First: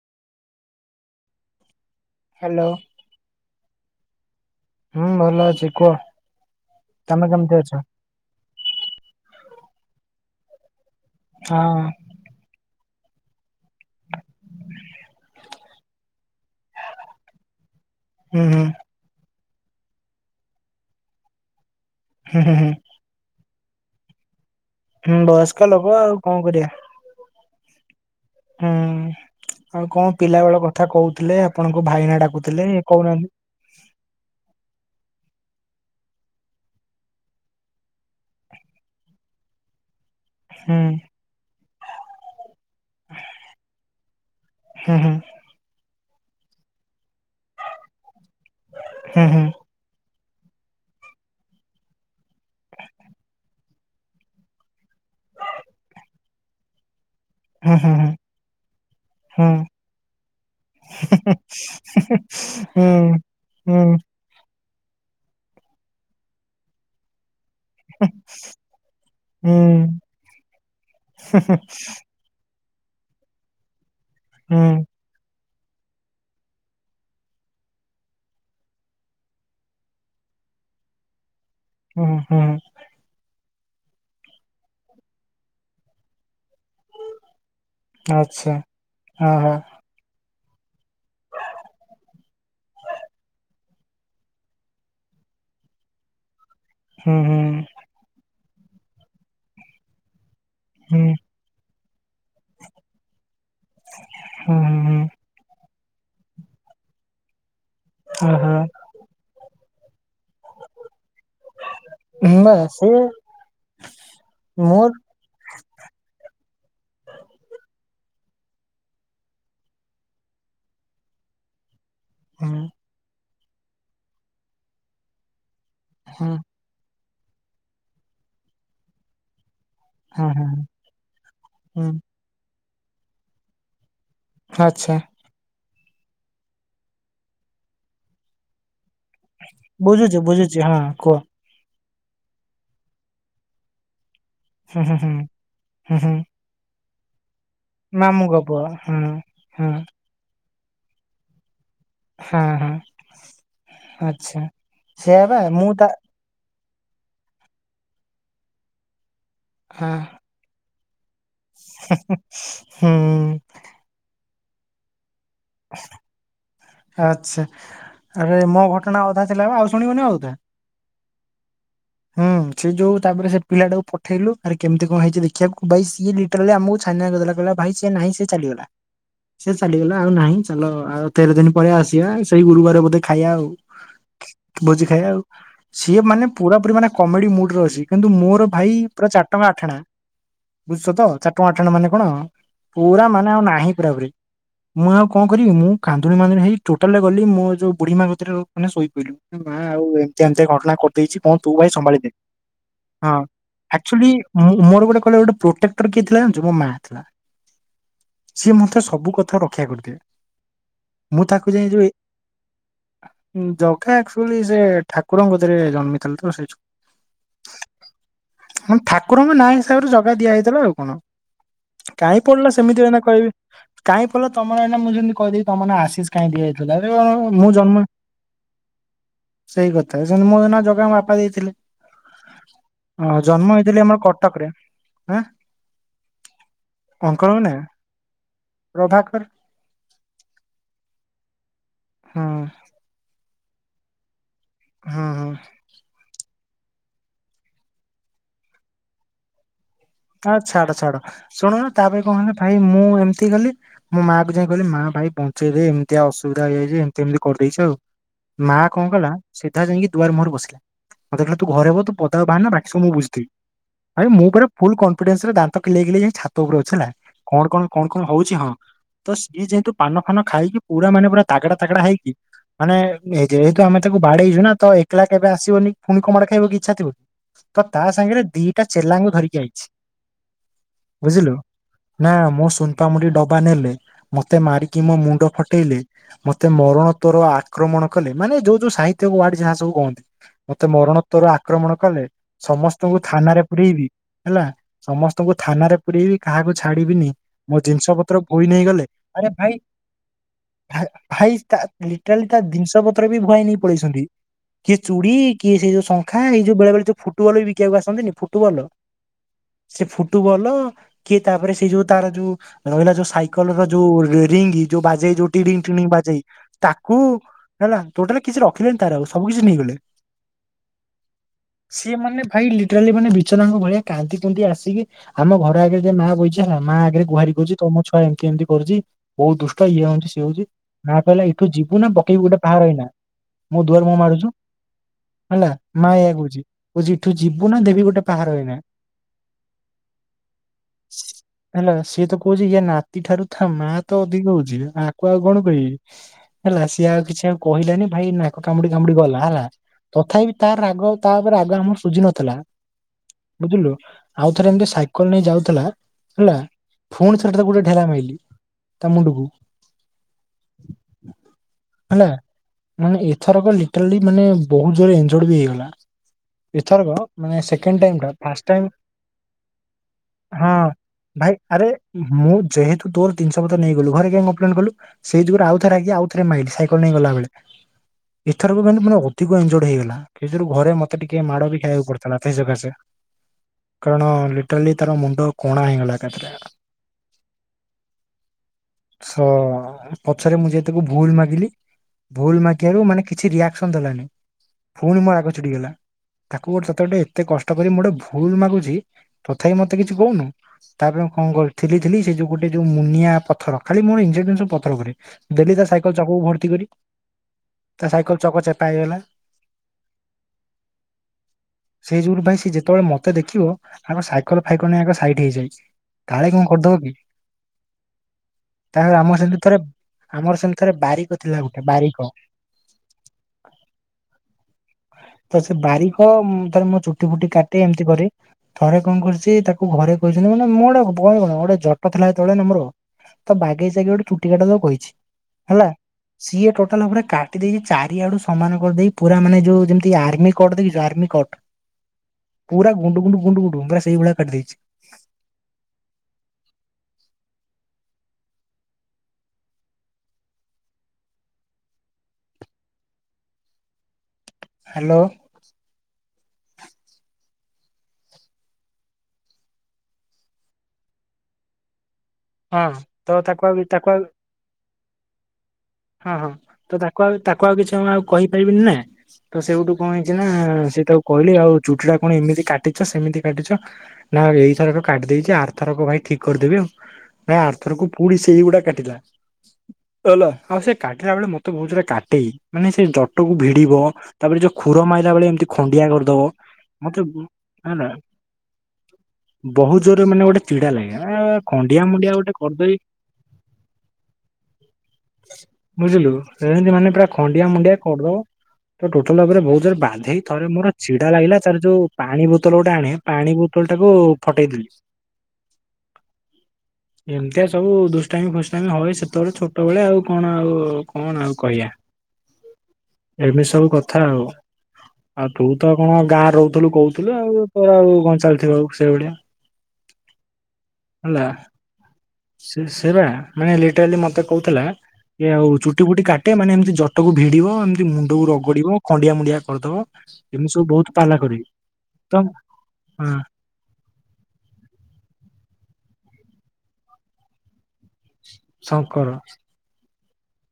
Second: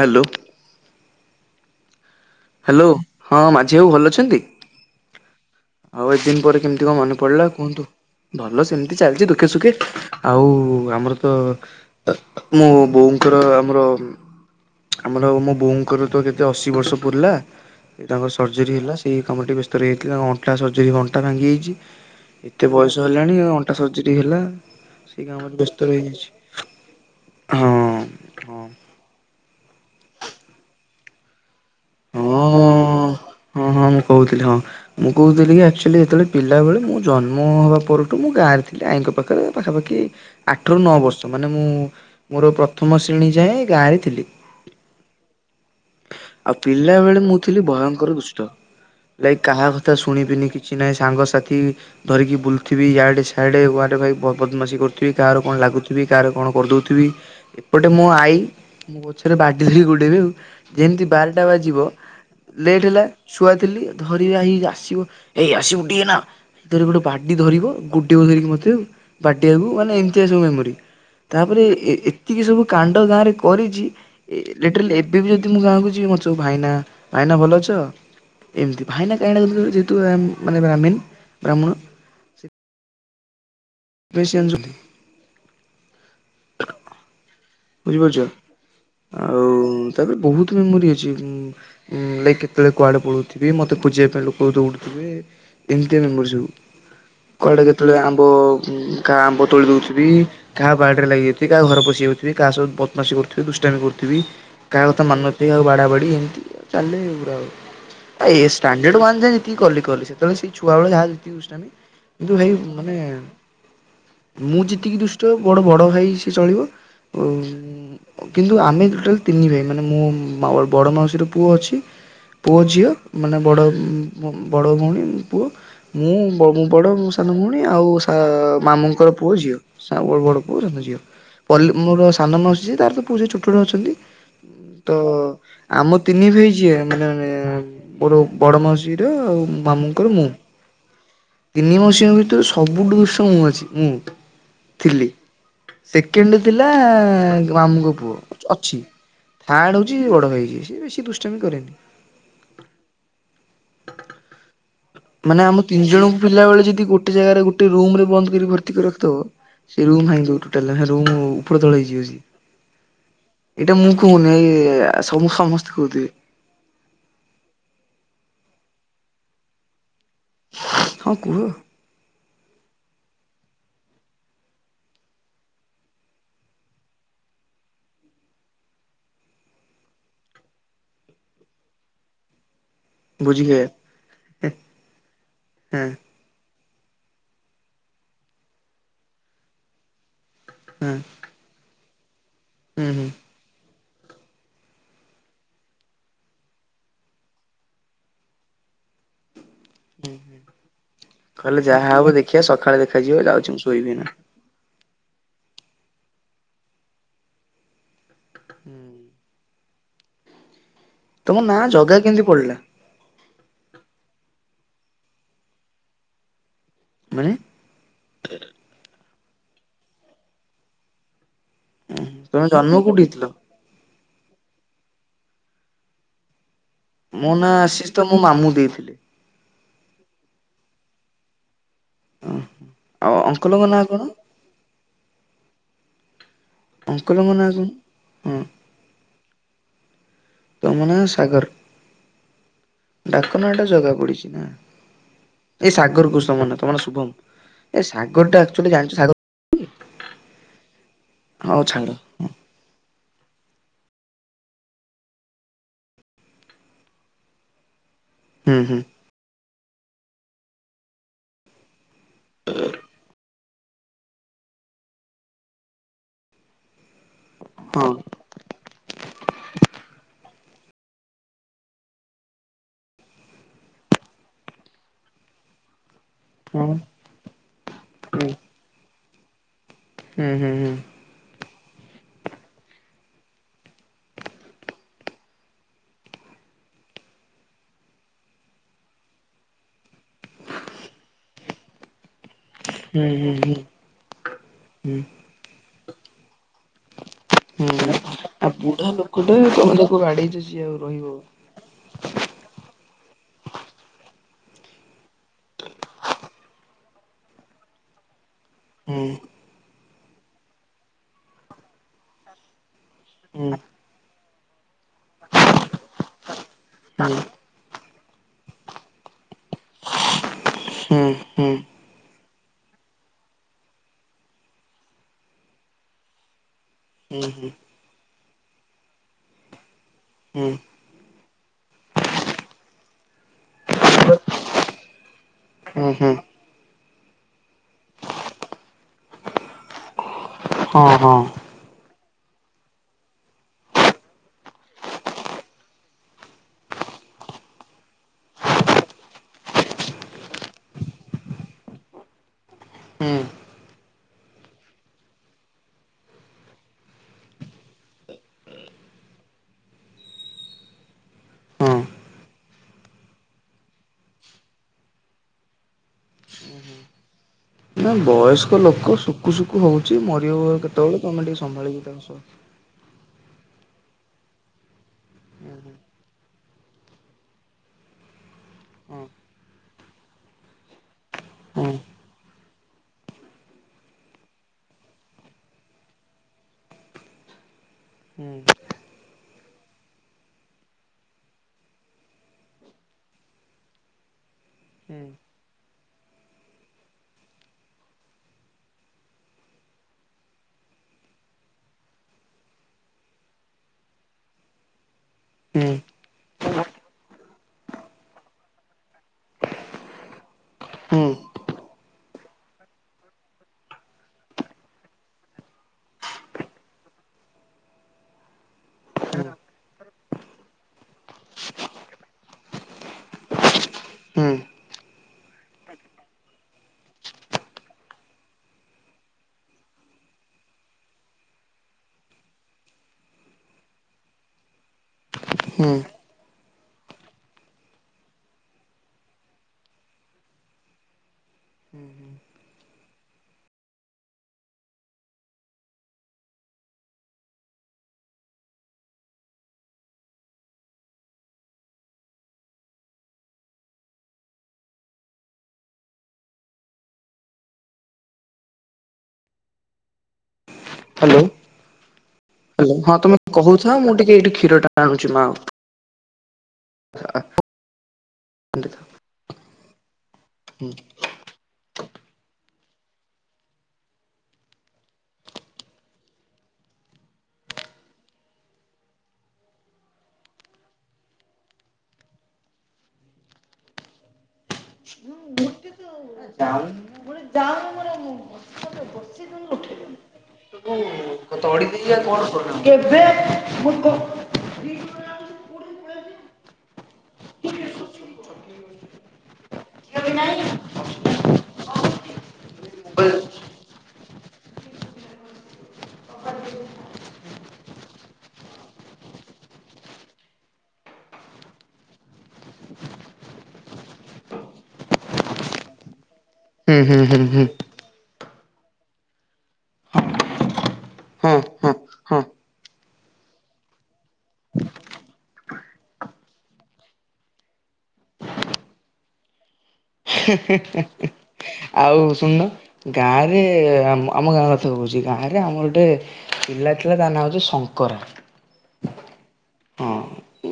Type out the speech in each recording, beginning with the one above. Hello. Hello ହଁ ମାଝି ବାବୁ ଭଲ ଅଛନ୍ତି? ହୁଁ, ଭଲ ଅଛି। କୁହ ଆଉ ଏ ଦିନ ପରେ କେମିତି କଣ ମନେ ତମେ ପଡ଼ିଲା କେମିତି ଅଛ? କୁହନ୍ତୁ? ଭଲ ସେମିତି ଚାଲିଛି ଦୁଃଖେ ସୁଖେ। ଆଉ ଆମର ତ ହଁ ମୋ ବୋଉଙ୍କର ଆମର ଆମର ଆଉ ମୋ ବୋଉ ତାଙ୍କର ତ କେତେ ଅଶୀ ବର୍ଷ ପୁରଲା। ଏ ତାଙ୍କର ହୁଁ ହୁଁ ସର୍ଜରୀ ହୁଁ ହେଲା ସେଇ କାମଟି ବ୍ୟସ୍ତ ରହିଥିଲା। ତାଙ୍କ ଅ ଣ୍ଟା ସର୍ଜରୀ ଅଣ୍ଟା ଭାଙ୍ଗିଯାଇଛି ହୁଁ ଏତେ ହୁଁ ବୟସ ହେଲାଣି ଏ ଅଣ୍ଟା ସର୍ଜରୀ ହେଲା। ହୁଁ, ସେଇ କାମରେ ବୟସ୍କ ବ୍ୟସ୍ତ ଲୋକ ଆଉ ରହିଯାଇଛି କଣ କରିବା। ହଁ। ହଁ। ହୁଁ, ଆଉ କଣ ପିଲା ବେଳ କଥା କହୁଥିଲେ? ଆପଣଙ୍କୁ ଭାଇନା ହଁ ଡାକୁଥିଲେ କହୁନାହାନ୍ତି। ହଁ, ହଁ, ମୁଁ କହୁଥିଲି ହଁ। ମୁଁ କହୁଥିଲି କି ଆକ୍ଚୁଲି ଯେତେବେଳେ ପିଲାବେଳେ ମୁଁ ଜନ୍ମ ହବା ପରଠୁ ମୁଁ ଗାଁରେ ଥିଲି। ଆଈଙ୍କ ପାଖ ଖରେ ପାଖାପାଖି ହୁଁ ଆଠରୁ ନଅ ବର୍ଷ ମାନେ ମୁଁ ମୋର ପ୍ରଥମ ଶ୍ରେଣୀ ଯାଏଁ ଗାଁରେ ଥିଲି। ହୁଁ, ହୁଁ। ଆଉ ପିଲା ବେଳେ ମୁଁ ଥିଲି ଭୟଙ୍କର ଦୁଷ୍ଟ। ହୁଁ ଲାଇ ହୁଁ କାହା କ ଥା ଶୁଣିବିନି କିଛି ନାହିଁ ସାଙ୍ଗସାଥି ଧରିକି ବୁଲଥିବି ଇଆଡେ ସିଆଡେ ମାଡ ଖାଇ ବ-ବଦମାସି କରୁଥିବି। କାହାର କଣ ଲାଗୁଥିବି। କାର କଣ କରିଦଉଥିବି। ହୁଁ ହୁଁ ଏପଟେ ହୁଁ ମୋ ହୁଁ ଆଈ ମୁଁ ପଛରେ ହୁଁ। ବାଡି ଧରିକି ଗୋଡେଇବେ ଆଉ। ଯେମିତି ବାରଟା ବା ଯିବ, ଲେଟ୍ ହୁଁ ହେଲା। ଛୁଆ ହୁଁ ଥିଲି, ଧରିବେ ଆଈ ଯେ ଆସିବ ଏଇ ଆସିବ ଉଡି କିନା ଧରିବ ଗୋଟେ ବାଡ଼ି ଧରିବ। ଗୁଡେଇବ ଧରିକି ମୋତେ ଆଉ ବାଡେଇବାକୁ ହୁଁ ମାନେ ଏମିତିଆ ସବୁ ମେମୋରି। ତା ପରେ ଏ ଏ ତିକି ସବୁ କାଣ୍ଡ ଗାଁ ରେ କରିଛି। ଏ ହୁଁ ଲିଟ୍ରିଲି ଏବେ ବି ଯଦ ଦି ମୁଁ ଗାଁକୁ ଯିବି ମୋତେ ସବୁ ଭାଇନା ଭାଇନା ଭଲ ଅଛ। ଏମିତି, ଭାଇନା କାଇଁ ଡାକୁଚନ୍ତି ଯେହେତୁ ଆମ୍ ମାନେ ବ୍ରାହ୍ମୀଣ, ବ୍ରାହ୍ମଣ। ଓ, ହଁ। ପ୍ରେସିଅନସ୍ ହ ବୁଝିପାରୁଛ, ଆଚ୍ଛା। ହଁ ଆଉ ହଁ ତାପରେ ବହୁତ ମେମୋରି ଅଛି। ଉଁ, ଉଁ, ଲାଇକ୍ କେତେବେଳେ କୁଆଡ଼େ ପଳ଼ଉଥିବି। ମୋତେ ଖୋଜିବା ପାଇଁ ଲୋକ ଦୌଡ଼ୁଥିବେ। ଏମିତିଆ ମେମୋରି ସବୁ। ହୁଁ, ହୁଁ। କୁଆଡେ କେତେଳେ ଆମ୍ବ ଉଁ, କା ଆମ୍ବ ତୋଳି ଦଉଥିବି। କାହା ହୁଁ ବାଡ଼ି ରେ ଲାଗିଯାଇଥିବି। କା ଘର ପଶି ଯାଉ ଥିବି। କାହା ସହ ବଦମାସୀ କରୁଥିବେ। ଦୁଷ୍ଟାମି କରୁଥିବି। ହୁଁ ହୁଁ କା ହୁଁ ହୁଁ କଥା ମାନୁନଥିବି। ଆଉ ବାଡା ବାଡ଼ି ହେମତି ଚାଲେ ପୁରା ଆଉ। ଏ ଓହୋ ଷ୍ଟାଣ୍ଡାର୍ଡ ୱନ ଯାଏ ଯେତିକି କଲି କଲି ସେତେବେଳେ ସେ ଛୁଆବେଳେ ଯାହା ଯେତିକି ଦୁଷ୍ଟାମୀ କିନ୍ତୁ ଭାଇ ବା ସେ ମାନେ ମୁଁ ମୋର ଯେତିକି ଦୁଷ୍ଟ ବଡ଼ ବଡ଼ ଭାଇ ସେ ଚଳିବ କିନ୍ତୁ ଆମେ ଟୋଟାଲ ତିନି ଭାଇ ମାନେ ମୋ ବଡ଼ ମାଉସୀର ପୁଅ ଅଛି। ହୁଁ ପୁଅ ଝିଅ ମାନେ ବଡ଼ ବଡ଼ ଭଉଣୀ ପୁଅ ହୁଁ ମୁଁ ବଡ଼ ମୋ ସାନ ଭଉଣୀ ଆଉ ସା ମାମୁଁଙ୍କର ପୁଅ ଝିଅ। ସା ହୁଁ ବଡ଼ ହୁଁ ପୁଅ ସାନ ଝିଅ। ପଲି ହୁଁ ମୋର ସାନମାଉସୀ ତାର ପୁଅ ଝିଅ ଛୋଟ ଛୋଟ ଅଛନ୍ତି। ତ ଆଚ୍ଛା ଆମ ତିନି ଭାଇ ଯିଏ। ମାନେ ମାନେ ମୋର ବଡ଼ ମାଉସୀ ଜିର ଆଉ ମାମୁଁ ଙ୍କର ବୁଝୁଛି ମୁଁ। ବୁଝୁଛି ହଁ କୁହ। ତିନି ମାଉସୀ ଙ୍କ ଭିତରୁ ସବୁଠୁ ଦୃଶ୍ୟ ମୁଁ ଅଛି ମୁଁ ହୁଁ ହୁଁ ଥିଲି ହୁଁ ହୁଁ ହୁଁ ସେକେଣ୍ଡ ଥିଲା ମାମୁଙ୍କ ପୁଅ ମାମୁଁଙ୍କ ଅଛି ହଁ ହଁ ଥାଡ ହଉଛି ବଡ ଭାଇ ବେଶି ଦୁ ଷ୍ଟାମୀ କରେନି। ହଁ ହଁ ଆଛା ସେଇଆ ମାନେ ବା ଆମ ମୁଁ ତିନି ତା ଜଣଙ୍କୁ ପିଲାବେଳେ ଯଦି ଗୋଟେ ଜାଗାରେ ଗୋଟେ ରୁମ ରେ ବନ୍ଦ କରି ଭର୍ତିକରି ରଖିଦବ ସେ ହଁ ରୁମ ଭାଙ୍ଗି ଦବ ଠୁ। ଗୋଟେ ଲେଖା ରୁମ୍ ଉପର ତଳ ହେଇଯିବ ସେ। ହୁଁ ଏଇଟା ମୁଁ କହୁନି ଏ ଏ ସମ ସମସ୍ତେ କହୁଥିବେ। ଆଛା ଆରେ ମୋ ଘଟଣା ଅଧା ଥିଲା ବା ଆଉ ଶୁଣିବନି ଆଉ ଅଧେ। ହଁ କୁହ। ହୁଁ ସେ ଯୋଉ ତାପରେ ସେ ପିଲାଟାକୁ ପଠେଇଲୁ ଆରେ କେମିତି କଣ ହେଇଛି ଦେଖିବାକୁ ଭାଇ ସିଏ ଲି ଟୋଟାଲୀ ଆମକୁ ଛାନିଆ କରିଦେଲା ଭାଇ ସିଏ ନାହିଁ ସିଏ ଚାଲିଗଲା। ସେ ଚାଲିଗଲା ଆଉ ନାହିଁ ଚାଲ ଆଉ ତେର ଦିନ ପରେ ଆସିବା ସେଇ ଗୁରୁବାର ବୋଧେ ଖାଇବା ଆଉ ଭୋଜି ଖାଇବା ଆଉ ହଁ ସିଏ ମାନେ ପୁରା ପୁରା ମାନେ କମେଡି ମୁଡରେ ଅଛି କିନ୍ତୁ ମୋର ଭାଇ ପୁରା ଚାରି ଟଙ୍କା ଆଠଣା ହଁ ବୁଝୁଛ ତ ଚାର ଟଙ୍କା ଆଠନା ମାନେ କଣ ହୁଁ ହୁଁ ପୁରା ମାନେ ଆଉ ନାହିଁ ପୁରା ପୁରୀ। ମୁଁ ଆଉ କଣ କରିବି ମୁଁ କାନ୍ଦୁଣି ମାନ୍ଦୁଣି ହେଇ ଟୋଟାଲି ଗଲି ମୋ ଯୋଉ ବୁଢୀମା କତିରେ ମାନେ ଶୋଇ ପିଡିଲି। ମା ଆଉ ଏମିତି ଏମିତିଆ ଘଟଣା କରିଦେଇଛି କଣ ତୁ କହିଲେ ଭାଇ ସମ୍ଭାଳି ଦେ ଯାହାହବ ଦେଖିବା ସକାଳେ ଦେଖାଯିବ ଯାଉଛି ମୁଁ ଶୋଇବି ଏନା। ମୁଁ ମୋର ଗୋଟେ କହିଲ ଗୋଟେ ପ୍ରୋଟେକ୍ଟର କିଏ ଥିଲା ଜାଣିଛୁ ମୋ ମା ଥିଲା। ସିଏ ମୋତେ ସବୁ କଥା ରକ୍ଷା କରିଦିଏ। ମୁଁ ତମ ତାକୁ ନାଁ ଯାଇ ଯୋଉ ଜଗା କେମିତି ପଡିଲା ଏ ଜଗା ଆକଚୁଆଲି ସେ ଠାକୁରଙ୍କ କତିରେ ଜନ୍ମିଥିଲା ତ ସେ ମାନେ ହ ଠାକୁରଙ୍କ ନାଁ ହିସାବରେ ଜଗା ଦିଆ ହେଇଥିଲା ଆଉ କଣ। କାଇଁ ତମେ ପଡିଲା ଜନ୍ମ ସେମତି ଏଇନା କୋଉଠି ହେଇଥିଲ? କହିବି କାଇଁ ପଡିଲା ତମର ଏଇନା ମୁଁ ଯେମିତି କହିଦେବି ତମ ନା ଆଶିଷ କାହିଁକି ଦିଆ ହେଇ ମୋ [unintelligible] ମୁଁ ନାଁ ଜନ୍ମ। ଆଶିଷ ତ ମୋ ମାମୁଁ ଦେଇଥିଲେ ସେଇ କଥା ସିମିତି ମୁଁ ଏଇନା ଜଗା ମୋ ବାପା ଦେଇଥିଲେ। ହଁ ଆଉ ଜନ୍ମ ଅଙ୍କଲଙ୍କ ନାଁ ହେଇଥିଲେ ଆମର କଣ? କଟକ ରେ ଆଁ। ଅଙ୍କଲଙ୍କ ନାଁ ନା? କଣ? ହଁ ପ୍ରଭାକର। ତମ ନା ସାଗର। ହଁ। ଡାକ ନା ଟା ଜଗା ପଡିଛି ନା ହୁଁ ହୁଁ ଏଇ ସାଗରକୁ ସ ମାନେ ତୁମ ନା ଶୁଭମ ଏ ସାଗର ଟା ଆକଚୁଆଲି ଜାଣିଛ ସାଗ ହଁ ଛାଡ ଛାଡ ହଉ ଶୁଣୁନ ତା ଛାଡ ପରେ କଣ ହେଲା ଭାଇ ମୁଁ ଏମିତି ଗଲି। ମୋ ମାଆ କୁ ଯାଇ କହିଲି ମା ଭାଇ ପଞ୍ଚେଇଦେ ଏମିତିଆ ଅସୁବିଧା ହେଇଯାଇଛି ଏମିତି ଏମିତି କରିଦେଇଛି ଆଉ ହୁଁ ମା ହୁଁ କଣ କଲା ସିଧା ଯାଇକି ଦୁଆର ମୁହଁରେ ବସିଲା ମତେ କହିଲା ତୁ ଘରେ ବ ତୁ ପ ପଦାକୁ ବାହେରେନା ବାକିସବୁ ମୁଁ ବୁଝିଦେବି ଆରେ ମୁଁ ପରା ଫୁଲ କନଫିଡେନ୍ସ ରେ ଦାନ୍ତ କିଲେଇ କିଲେଇ ଯାଇ ଛାତ ଉପରେ ଅଛି କଣ କଣ କଣ ହଁ କଣ ହଉଛି ହଁ। ତ ସିଏ ଯେହେତୁ ପାନ ଫାନ ଖାଇକି ପୁରା ମାନେ ପୁରା ତାଗଡା ତାଗଡା ହେଇକି ମାନେ ଏ ଯେହେତୁ ଆମେ ତାକୁ ବାଡେଇଛୁ ନା ତ ଏକଲା କେବେ ଆସିବନି ପୁଣି କଣ ମାଡ୍ ଖାଇବାକୁ ହଁ ଇଛା ଥିବ କି ତା ହୁଁ ସାଙ୍ଗରେ ଦିଟା ଚେଲାଙ୍କୁ ଧରିକି ଆଇଛି। ହୁଁ ହୁଁ ହୁଁ। ବୁଝିଲୁ। ନା ମୋ ସୁନପାମ୍ପୁଡି ଡବା ନେଲେ ମତେ ମାରିକି ମୋ ମୁଣ୍ଡ ଫଟେଇଲେ। ମତେ ମରଣ ତୋର ଆକ୍ରମଣ କଲେ ମାନେ ଯୋଉ ଯୋଉ ସାହିତ୍ୟ ୱାର୍ଡ ଯାହା ସବୁ କହନ୍ତି। ମତେ ମରଣୋତ୍ଵର ଆକ୍ରମଣ କଲେ। ସମସ୍ତଙ୍କୁ ହୁଁ ହୁଁ ଥାନାରେ ହୁଁ। ପୁରଇବି ହେଲା ସମସ୍ତଙ୍କୁ ଥାନାରେ ପୁରଇବି କାହାକୁ ଛାଡିବିନି। ମୋ ଜିନିଷ ହୁଁ ପତ୍ର ଭୋଇ ଆଉ ନେଇ ଗଲେ। ବୁଢା ଲୋକଟେ ତମେ ତାକୁ ବାଡେଇଛ ସିଏ ଆଉ ରହିବ ହୁଁ। ଲିଟ୍ରେଲି ତାଜିନିଷ ପତ୍ର ବି ଭୁଆଇ ନେଇ ପଳେଇଚନ୍ତି। କିଏ ଚୁଡ଼ି କିଏ ସେ ଯୋଉ ଶଙ୍ଖା ଏଇ ଯୋଉ ବେଳେବେଳେ ଯଉ ଫୁଟବଲ ବି ବିିବାକୁ ଆସନ୍ତିନି ଫୁଟବଲ୍। ହୁଁ। ସେ ଫୁଟୁବଲ କି ତାପରେ ସେ ଯୋଉ ତାର ଯୋଉ ରହିଲା ଯୋଉ ହୁଁ ସାଇକଲ ର ଯୋଉ ରିଙ୍ଗ ଯୋଉ ବାଜେଇ ଯୋଉ ଟିଡିଙ୍ଗଟିଣିଙ୍ଗ ବାଜେଇ ତାକୁ। ହେଲା ଟୋଟାଲି କିଛି ରଖିଲେି ତାର ଆଉ ସବୁ କିଛି ନେଇଗଲେ। ହୁଁ ହୁଁ ହୁଁ ସିଏ ମାନେ ଭାଇ ଲିଟରାଲି ମାନେ ବିଚରାଙ୍କ ଭଳିଆ କାନ୍ଦି କାନ୍ଦି ଆସିକି ଆମ ଘର ଆଗେରେ ଯେ ମା ବହିଛି ନା ମା ଆଗରେ ହୁଁ ହୁଁ ହୁଁ ଗୁହାରି କରୁଚି ହୁଁ ତମ ଛୁଆ ଏମିତି ଏମିତି କରୁଚି। ବହୁତ ଦୁଷ୍ଟ ଇଏ ହଉଚି ସେି ହଉଚି ମା କହିଲା ଏଇଠୁ ଯିବୁ ନା ପକେଇବୁ ଗୋଟେ ପାହାର ହେଇନା। ମୁଁ ଦୁଆର ମୁହଁ ମାଡୁଚୁ। ହେଲା ମା ହଁ ଏୟା କହୁଚି କହୁଚି ଏଠୁ ଯିବୁ ନା ଦେବି ଗୋଟେ ପାହାର ଏଇନା। ହଁ ହଁ। ହେଲା ସିଏ ତ କହୁଚି ଇଏ ନାତି ଠାରୁ ଥା ମା ତ ଅଧିକ ହଉଛି ଆକୁ ଆଉ କଣ କହିବି। ହେଲା ସିଏ ଆଉ କିଛି ଆଉ କହିଲାନି ଭାଇ ନାକ କାମୁଡି କାମୁଡି ଗଲା ହେଲା। ତଥାପି ତାର ରାଗ ତା ଉପରେ ରାଗ ଆମର ସୁଜି ନଥିଲା। ହୁଁ ବୁଝିଲୁ ଆଉ ଥରେ ଏମିତି ସାଇକେଲ ନେଇ ଯାଉଥିଲା ହେଲା। ଫୁଣି ଥରେ ତାକୁ ଗୋଟେ ଢେଲା ମାଇଲି ତା ମୁଣ୍ଡକୁ। ହଁ। ହେଲା ମାନେ ଏଥରକ ଲିଟରଲି ମାନେ ବହୁତ ଜୋରରେ ଏଞ୍ଜଡ଼ ବି ହେଇଗଲା। ଏଥରକ ମାନେ ସେଖେଣ୍ଡ ନା ଟାଇମଟା ବୟସ୍କ ଲୋକ ଶୁଖୁ ଶୁଖୁ ହଉଚି ହଁ ମରିବ କେତେବେଳେ ତମେ ଭାଇ ଟିକେ ଆରେ ସମ୍ଭାଳିବ ତାଙ୍କ ସହ ମୁଁ ଯେହେତୁ ତୋର ତିନିସହ ପତ୍ର ନେଇ ଗଲୁ ଘରେ କାଇଁକମ୍ପ୍ଲେନ କଲୁ। ସେଇ ଜୁଗୁରୁ ହୁଁ ଆଉଥରେ ରାଗିକି ଆଉଥରେ ମାଇଲି ସାଇକେଲ ନେଇ ଗଲା ବେଳେ। ଏଥର କ ମାନେ ମାନେ ହଁ ଅଧିକ ଏଞ୍ଜଡ ହେଇଗଲା। କିଥିରୁ ଘରେ ମତେ ଟିକେ ମାଡ ବି ହଁ ଖାଇବାକୁ ପଡିଥିଲା ସେଇ ସକାସେ। କାରଣ ଲିଟରେଲି ତାର ମୁଣ୍ଡ କଣା ହେଇଗଲା ଏକାଥେରେ। ହୁଁ। ସ ପଛରେ ମୁଁ ଯାଇ ତାକୁ ଭୁଲ ମାଗିଲି। ଭୁଲ ମାଗିବାରୁ ମାନେ କିଛି ରିଆକ୍ସନ ଦେଲାନି। ହୁଁ। ପୁଣି ମୋ ରାଗ ଚିଡି ଗଲା ତାକୁ ଗୋଟେ ତତେ ଗୋଟେ ଏତେ କଷ୍ଟ ଟକରି ମୁଁ ଗୋଟେ ଭୁଲ ମାଗୁଚି ତଥାପି ମତେ କିଛି କହୁନୁ। ତାପରେ କଣ କରି ଥିଲି ଥିଲି ସେ ଯୋଉ ଗୋଟେ ଯୋଉ ମୁନିଆ ପଥର ଖାଲି ମୋର ଇଞଜେକ୍ନ ସବୁ ପଥର ଉପରେ। ଦେଲି ହୁଁ ତା ସାଇକେଲ ଚକକୁ ଭର୍ତ୍ତି କରି। ତା ସାଇକେଲ ଚକ ଚେପା ହେଇଗଲା। ହୁଁ ସେଇ ଯୋଗୁରୁ ବାଇ ଯେତେବେଳେ ମତେ ଦେଖିବ ଆଗ ସାଇକଲ ଫାଇକଲ ନେଇକି ଆଗ ସାଇଡ ହେଇଯାଇ। କାଳେ କଣ କରିଦବ କି। ତାପରେ ଆମର ସେମିତି ଥରେ ଆମର ସେମତି ଥରେ ବାରିକ ଥିଲା ଗୋଟେ ବାରିକ। ହୁଁ। ତ ସେ ବାରିକ ମୁଁ ଥରେ ମୋ ଚୁଟି ଫୁଟି କାଟି ଏମିତି କରେ। ଥରେ କଣ କରୁଚି ତାକୁ ଘରେ କହିଚନ୍ତି ମାନେ ମୁଁ ଗୋଟେ [unintelligible] ଗୋଟେ ଜଟ ଥା ସେତେବେଳେ ହେଲେ ମୋର। ତ ବାଗେଇ ସାଗେଇ ଗୋଟେ ଚୁଟି କାଟିଦବ କହିଛି। ହେଲା ହୁଁ ସିଏ ଟୋଟାଲ ଉପରେ କାଟି ଦେଇଛି ଚାରିଆଡୁ ସମାନ କରିଦେଇ ପୁରା ମାନେ ଯୋଉ ଯେମ ଆର୍ମି କଟ୍ ଦେଖିଛୁ ଆର୍ମି କଟ୍, ପୁରା ଗୁଣ୍ଡୁ ଗୁଣ୍ଡୁ ଗୁଣ୍ଡୁ ଗୁଣ୍ଡୁ ପୁରା ସେଇ ଭଳିଆ କାଟିଦେଇଛି। ହ୍ୟାଲୋ। ହ୍ୟାଲୋ ହଁ ତ ତମେ ତାକୁ ଆଉ କହୁଥାଅ ତାକୁ ମୁଁ ଆଉ ଟିକେ ଏଇଠି କ୍ଷୀର ଟା ଆଣୁଛି ମା ହଁ ହଁ ତ ତାକୁ ଆଉ ତାକୁ ଆଉ କିଛି ମୁଁ ଆଉ କହିପାରିବିନି ନା। ହୁଁ ତ ସେଉଠୁ କଣ ହେଇଛି ନା ସିଏ ତାକୁ କହିଲି ଆଉ ଚୁଟିଟା କଣ ଏମିତି କାଟିଛ ସେମିତି କାଟିଛ ନା ଏଇଥରକ କାଟ୍ ଦେଇଛି ଆରଥରକ ଭାଇ ଠିକ କରିଦେବି ଆଉ। ନା ଆରଥରକୁ ପୁଣି ସେଇଗୁଡା କାଟିଲା ହେଲା। ଆଉ ସେ କାଟିଲା ବେଳେ ମତେ ବହୁତ କାଟେ ମାନେ ସେ ଜଟକୁ ଭିଡିବ ତାପରେ ଯୋଉ ଖୁର ମାଇଲା ବେଳେ ଏମିତି ଖଣ୍ଡିଆ [inaudible] କରିଦବ ମତେ ଉଠେଇ ହେଲା ଦେଇ ବହୁତ ଜୋରରେ ମାନେ ଗୋଟେ ଚିଡା ଲାଗେ ଆ କଣ ଖଣ୍ଡିଆ ମୁଣ୍ଡିଆ ଗୋଟେ କରିଦେଇ [inaudible] ବହୁତ [inaudible] ବୁଝିଲୁ ଯେମିତି ମାନେ ପୁରା ଖଣ୍ଡିଆ ମୁଣ୍ଡିଆ କରିଦବ। ତ ଟୋଟାଲ ଉପରେ ବହୁତ ଜୋରେ ବାଧେଇ ଥରେ ମୋର ଛିଡା ଲାଗିଲା ତାର ଯୋଉ ପାଣି ବୋତଲ ଗୋଟେ ଆଣେ ପାଣି ବୋତଲ ଟାକୁ ଫଟେଇଦେଲି। [inaudible] ଏମିତିଆ ସବୁ ଦୁଷ୍ଟାମି ଫୁଷ୍ଟାମି ହଏ ସେତେବେଳେ ଛୋଟବେଳେ ଆଉ। କଣ ଆଉ କଣ ଆଉ କହିବା। ଏମିତି ସବୁ କଥା ଆଉ ଆଉ ତୁ ତ କଣ ଗାଁରେ ର ଥିଲୁ ହୁଁ କହୁଥିଲୁ ହୁଁ ଆଉ ହୁଁ ତ ଆଉ କଣ ଚାଲିଥିବ ଆଉ ସେଇଭଳିଆ। ହେଲା ହଁ ହଁ ହଁ ସେ ସେବା ମାନେ ଲିଟରାଲି ମତେ କହୁଥିଲା ଏ ଆଉ ଚୁଟି ଫୁଟି କାଟେ ମାନେ ଏମିତି ଜଟକୁ ଭିଡିବ ଏମିତି ମୁଣ୍ଡକୁ ରଗଡିବ ଖଣ୍ଡିଆ ମୁଣ୍ଡିଆ କରିଦବ। ଏମିତି ସବୁ ବହୁତ ପାଲା କରିବି ଆଉ ତ ଶୁଣନ ହଁ ଗାଁରେ ରେ ଆମ ଗାଁ କଥା କହୁଛି ଗାଁରେ ଆମର ଗୋଟେ ପିଲା ଥିଲା ତା ନାଁ ହେଉଛି ଶଙ୍କରା ଶଙ୍କର।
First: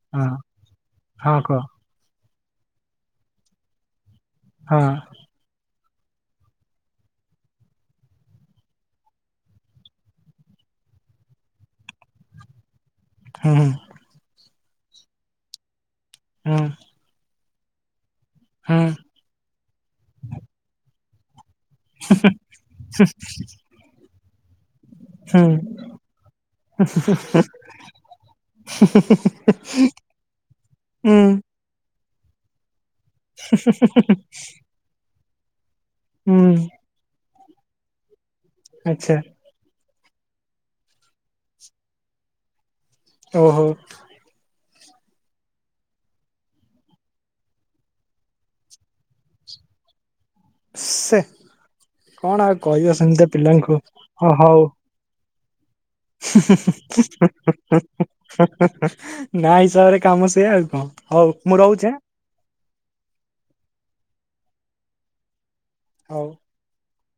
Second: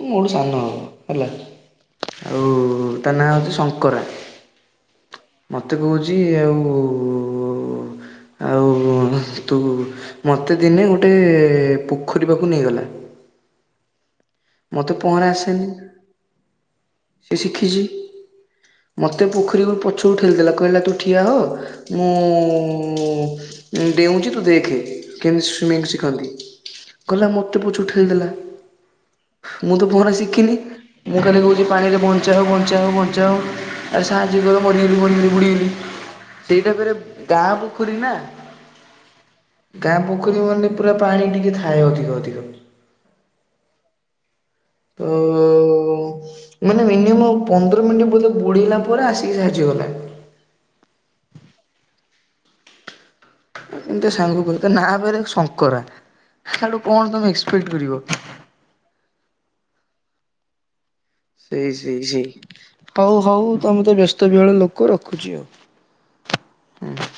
ମୋ ହଁ ଠୁ ସାନ ହବ ହେଲା ହଁ କହ ଆଉ ତା ନାଁ ହଉଛି ଶଙ୍କରା। ହଁ। ମତେ କହୁଛି ଆଉ ଆଉ ତୁ ମତେ ଦିନେ ଗୋଟେ ପୋଖରୀ ପାକୁ ନେଇଗଲା ହୁଁ ହୁଁ। ମତେ ପହଁରା ଆସେନି। ହୁଁ। ସିଏ ଶିଖିଛି। ହୁଁ। ମୋତେ ପୋଖରୀର ପଛକୁ ଠେଲିଦେଲା କହିଲା ତୁ ଠିଆ ହୋ ମୁଁ ଡେଉଁଛି ତୁ ଦେଖେ ହୁଁ କେମିତି ସୁଇମିଙ୍ଗ ଶିଖନ୍ତି, କହିଲା ମୋତେ ପଛକୁ ଠେଲିଦେଲା। [unintelligible] ମୁଁ ତ ପହଁରା ଶିଖିନି ହୁଁ ମୁଁ ଖାଲି କହୁଛି ପାଣିରେ ବଞ୍ଚାଅ ବଞ୍ଚାଅ ବନ୍ ଞ୍ଚାଅ ଆରେ ସାହାଯ୍ୟ କର ମରିଗଲି ମରିଗଲି ବୁଡ଼ିଗଲି ହୁଁ ସେଇଟା ଫେରେ ଗାଁ ପୋଖରୀ ନା। ଆଚ୍ଛା। ଗାଁ ପୋଖରୀ ମାନେ ପୁରା ପାଣି ଟିକେ ଥାଏ ଅଧିକ ଅଧିକ। ଓହୋ। ଓ ହୋ। ମାନେ ମିନିମମ୍ ପନ୍ଦର ମିନିଟ୍ ବୋଧେ ବୁଢିଲା ପରେ ଆସିକି ସାହାଯ୍ୟ କଲା। ସେ କଣ ଆଉ କହିବ ସେମତିଆ ଏମ [unintelligible] ସାଙ୍ଗ କ ନାଁ ବ ଶଙ୍କରା। ନା ଆଡୁ କଣ ତମେ ଏକ୍ସପେକ୍ଟ କରିବ ହିସାବରେ କାମ ସେଏ ଆଉ କଣ। ହଉ ମୁଁ ସେଇ ରହୁଛି ଆଁ ସେଇ ସେଇ ହଉ ହଉ ତମେ ତ ବ୍ୟସ୍ତ ବିହଳ ଲୋକ ରଖୁଛି ଆଉ। ହଉ ହୁଁ